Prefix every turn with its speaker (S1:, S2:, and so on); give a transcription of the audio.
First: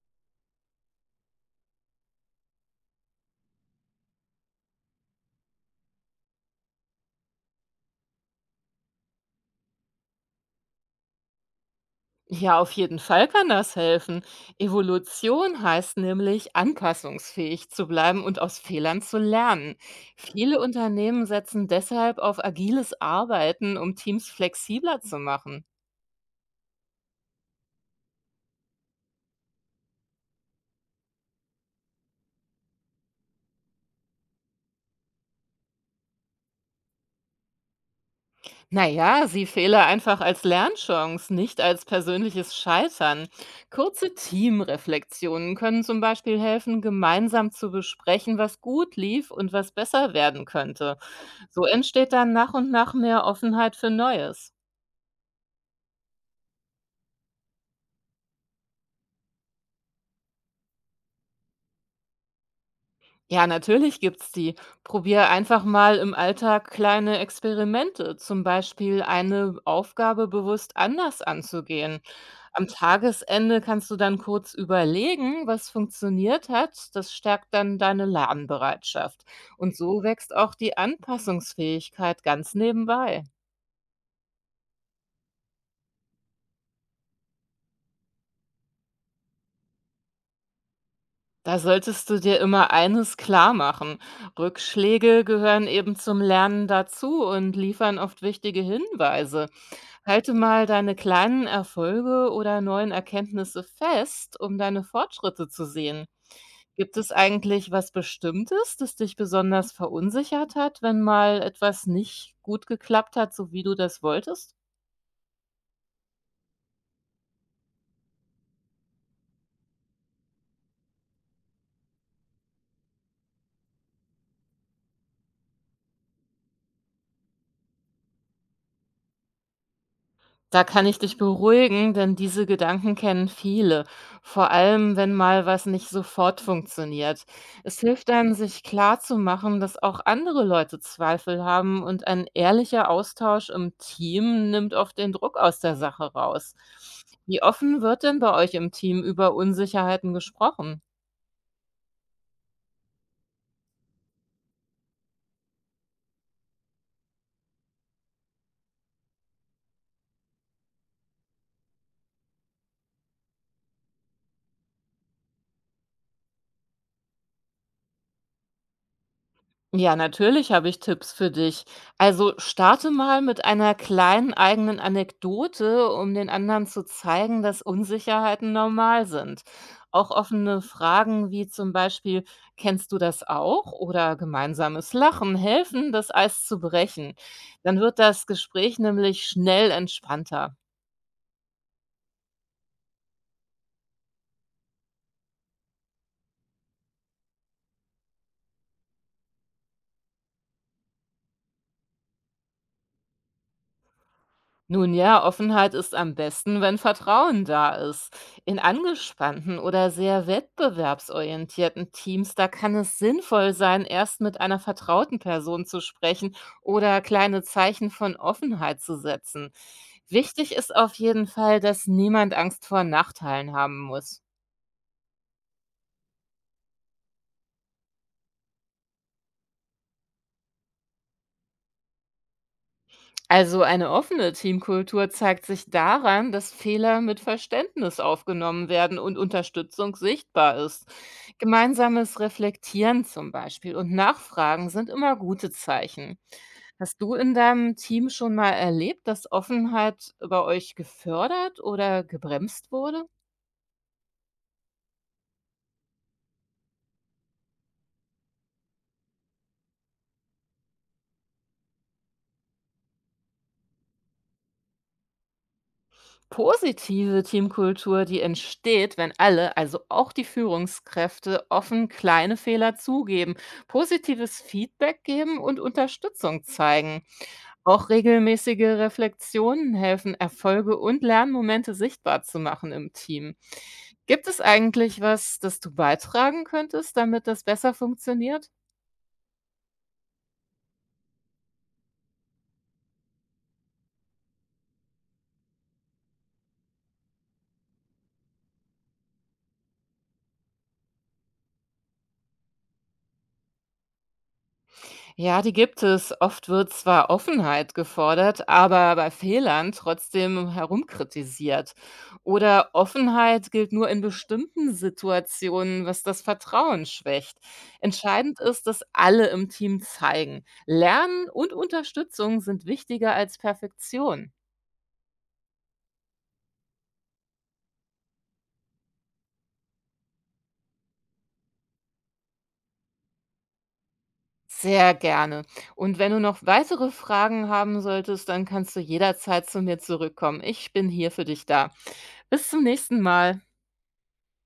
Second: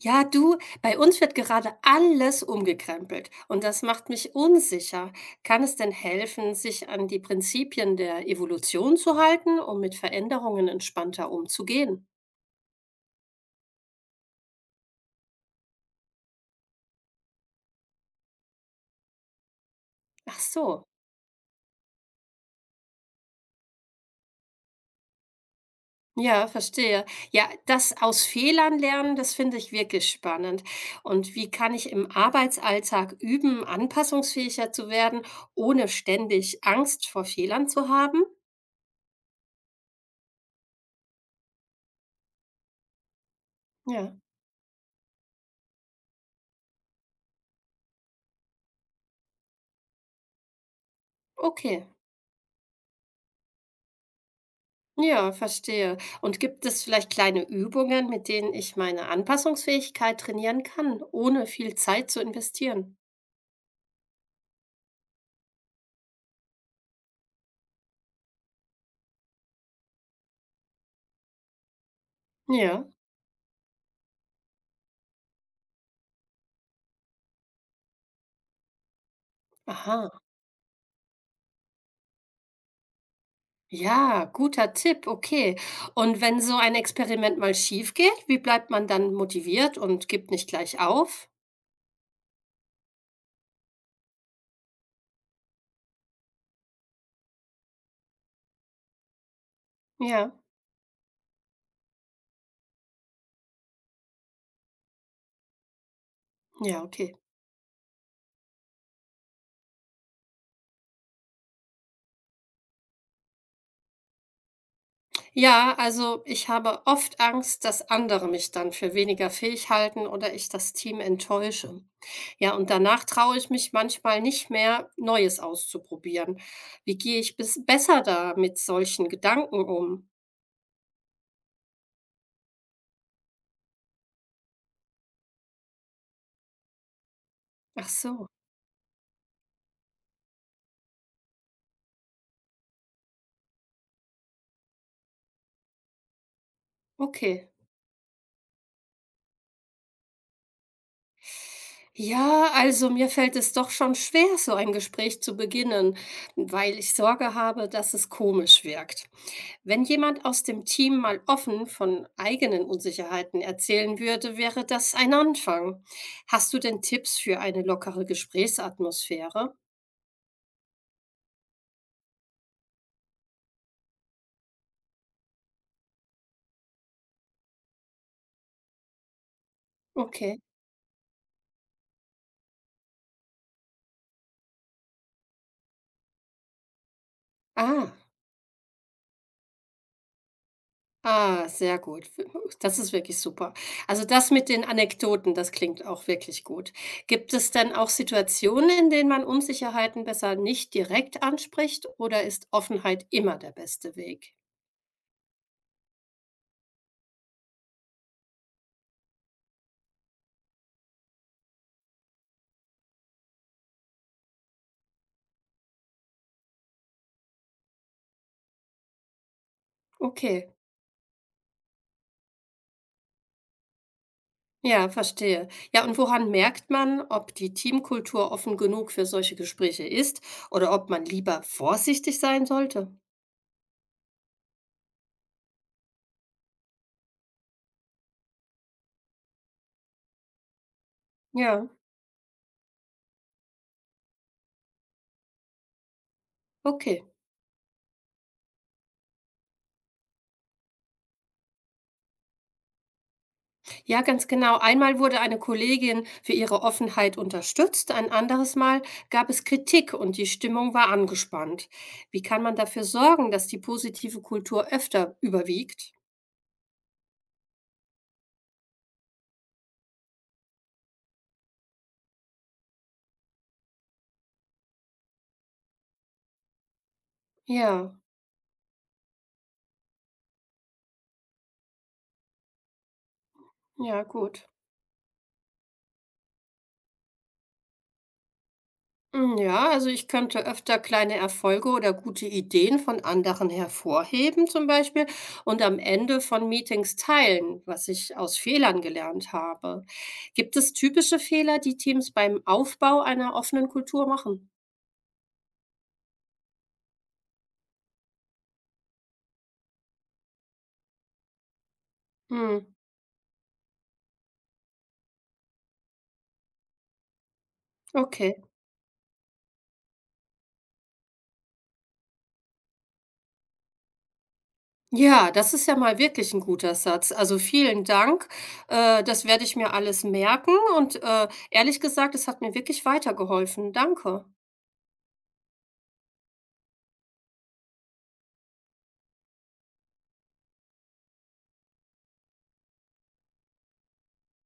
S1: Ja, du, bei uns wird gerade alles umgekrempelt und das macht mich unsicher. Kann es denn helfen, sich an die Prinzipien der Evolution zu halten, um mit Veränderungen entspannter umzugehen?
S2: Ja, auf jeden Fall kann das helfen. Evolution heißt nämlich, anpassungsfähig zu bleiben und aus Fehlern zu lernen.
S1: Ach
S2: Viele
S1: so.
S2: Unternehmen setzen deshalb auf agiles Arbeiten, um Teams flexibler zu machen.
S1: Ja, verstehe. Ja, das aus Fehlern lernen, das finde ich wirklich spannend. Und wie kann ich im Arbeitsalltag üben, anpassungsfähiger zu werden, ohne ständig Angst vor Fehlern zu haben?
S2: Naja, sie Fehler einfach als Lernchance, nicht als persönliches Scheitern.
S1: Ja,
S2: Kurze Teamreflexionen können zum Beispiel helfen, gemeinsam zu besprechen, was gut lief und was besser werden könnte. So
S1: okay.
S2: entsteht dann nach und nach mehr Offenheit für Neues.
S1: Ja, verstehe. Und gibt es vielleicht kleine Übungen, mit denen ich meine Anpassungsfähigkeit trainieren kann, ohne viel Zeit zu investieren?
S2: Ja, natürlich gibt's die. Probier einfach mal im Alltag kleine Experimente, zum Beispiel eine Aufgabe bewusst anders anzugehen. Am
S1: Ja.
S2: Tagesende kannst du dann kurz überlegen, was funktioniert hat. Das stärkt dann deine Lernbereitschaft. Und so
S1: Aha.
S2: wächst auch die Anpassungsfähigkeit ganz nebenbei.
S1: Ja, guter Tipp. Okay. Und wenn so ein Experiment mal schief geht, wie bleibt man dann motiviert und gibt nicht gleich auf?
S2: Da solltest du dir immer eines klar machen. Rückschläge gehören eben zum Lernen dazu und liefern oft wichtige Hinweise.
S1: Ja.
S2: Halte mal deine kleinen Erfolge oder neuen Erkenntnisse fest, um deine Fortschritte zu sehen.
S1: Ja,
S2: Gibt es
S1: okay.
S2: eigentlich was Bestimmtes, das dich besonders verunsichert hat, wenn mal etwas nicht gut geklappt hat, so wie du das wolltest?
S1: Ja, also ich habe oft Angst, dass andere mich dann für weniger fähig halten oder ich das Team enttäusche. Ja, und danach traue ich mich manchmal nicht mehr, Neues auszuprobieren. Wie gehe ich bis besser da mit solchen Gedanken um?
S2: Da kann ich dich beruhigen, denn diese Gedanken kennen viele, vor allem wenn mal was nicht sofort funktioniert. Es
S1: Ach
S2: hilft
S1: so,
S2: dann, sich klarzumachen, dass auch andere Leute Zweifel haben und ein ehrlicher Austausch im Team nimmt oft den Druck aus der Sache raus. Wie
S1: okay.
S2: offen wird denn bei euch im Team über Unsicherheiten gesprochen?
S1: Ja, also mir fällt es doch schon schwer, so ein Gespräch zu beginnen, weil ich Sorge habe, dass es komisch wirkt. Wenn jemand aus dem Team mal offen von eigenen Unsicherheiten erzählen würde, wäre das ein Anfang. Hast du denn Tipps für eine lockere Gesprächsatmosphäre?
S2: Ja, natürlich habe ich Tipps für dich. Also starte mal mit einer kleinen eigenen Anekdote, um den anderen zu zeigen, dass Unsicherheiten normal sind. Auch
S1: Okay.
S2: offene Fragen wie zum Beispiel, kennst du das auch? Oder gemeinsames Lachen helfen, das Eis zu brechen. Dann
S1: Ah,
S2: wird das Gespräch nämlich schnell entspannter.
S1: ah, sehr gut. Das ist wirklich super. Also das mit den Anekdoten, das klingt auch wirklich gut. Gibt es denn auch Situationen, in denen man Unsicherheiten besser nicht direkt anspricht oder ist Offenheit immer der beste Weg?
S2: Nun ja, Offenheit ist am besten, wenn Vertrauen da ist. In angespannten oder sehr wettbewerbsorientierten Teams, da kann es sinnvoll sein, erst mit einer vertrauten Person zu sprechen oder kleine Zeichen von Offenheit zu setzen.
S1: Okay.
S2: Wichtig ist auf jeden Fall, dass niemand Angst vor Nachteilen haben muss.
S1: Ja, verstehe. Ja, und woran merkt man, ob die Teamkultur offen genug für solche Gespräche ist oder ob man lieber vorsichtig sein sollte?
S2: Also eine offene Teamkultur zeigt sich daran, dass Fehler mit Verständnis aufgenommen werden und Unterstützung sichtbar ist.
S1: Ja,
S2: Gemeinsames Reflektieren zum Beispiel und Nachfragen sind immer gute Zeichen. Hast
S1: okay.
S2: du in deinem Team schon mal erlebt, dass Offenheit bei euch gefördert oder gebremst wurde?
S1: Ja, ganz genau. Einmal wurde eine Kollegin für ihre Offenheit unterstützt, ein anderes Mal gab es Kritik und die Stimmung war angespannt. Wie kann man dafür sorgen, dass die positive Kultur öfter überwiegt?
S2: Positive Teamkultur, die entsteht, wenn alle, also auch die Führungskräfte, offen kleine Fehler zugeben, positives Feedback geben und Unterstützung zeigen. Auch
S1: Ja,
S2: regelmäßige Reflexionen helfen, Erfolge und Lernmomente sichtbar zu machen im Team.
S1: ja,
S2: Gibt es
S1: gut.
S2: eigentlich was, das du beitragen könntest, damit das besser funktioniert?
S1: Hm, ja, also ich könnte öfter kleine Erfolge oder gute Ideen von anderen hervorheben zum Beispiel und am Ende von Meetings teilen, was ich aus Fehlern gelernt habe. Gibt es typische Fehler, die Teams beim Aufbau einer offenen Kultur machen?
S2: Ja, die gibt es. Oft wird zwar Offenheit gefordert, aber bei Fehlern trotzdem herumkritisiert.
S1: Hm,
S2: Oder Offenheit gilt nur in bestimmten Situationen, was das Vertrauen schwächt.
S1: okay.
S2: Entscheidend ist, dass alle im Team zeigen. Lernen und Unterstützung sind wichtiger als Perfektion.
S1: Ja, das ist ja mal wirklich ein guter Satz. Also vielen Dank. Das werde ich mir alles merken und ehrlich gesagt, es hat mir wirklich weitergeholfen. Danke.
S2: Sehr gerne. Und wenn du noch weitere Fragen haben solltest, dann kannst du jederzeit zu mir zurückkommen. Ich bin hier für dich da. Bis zum nächsten Mal.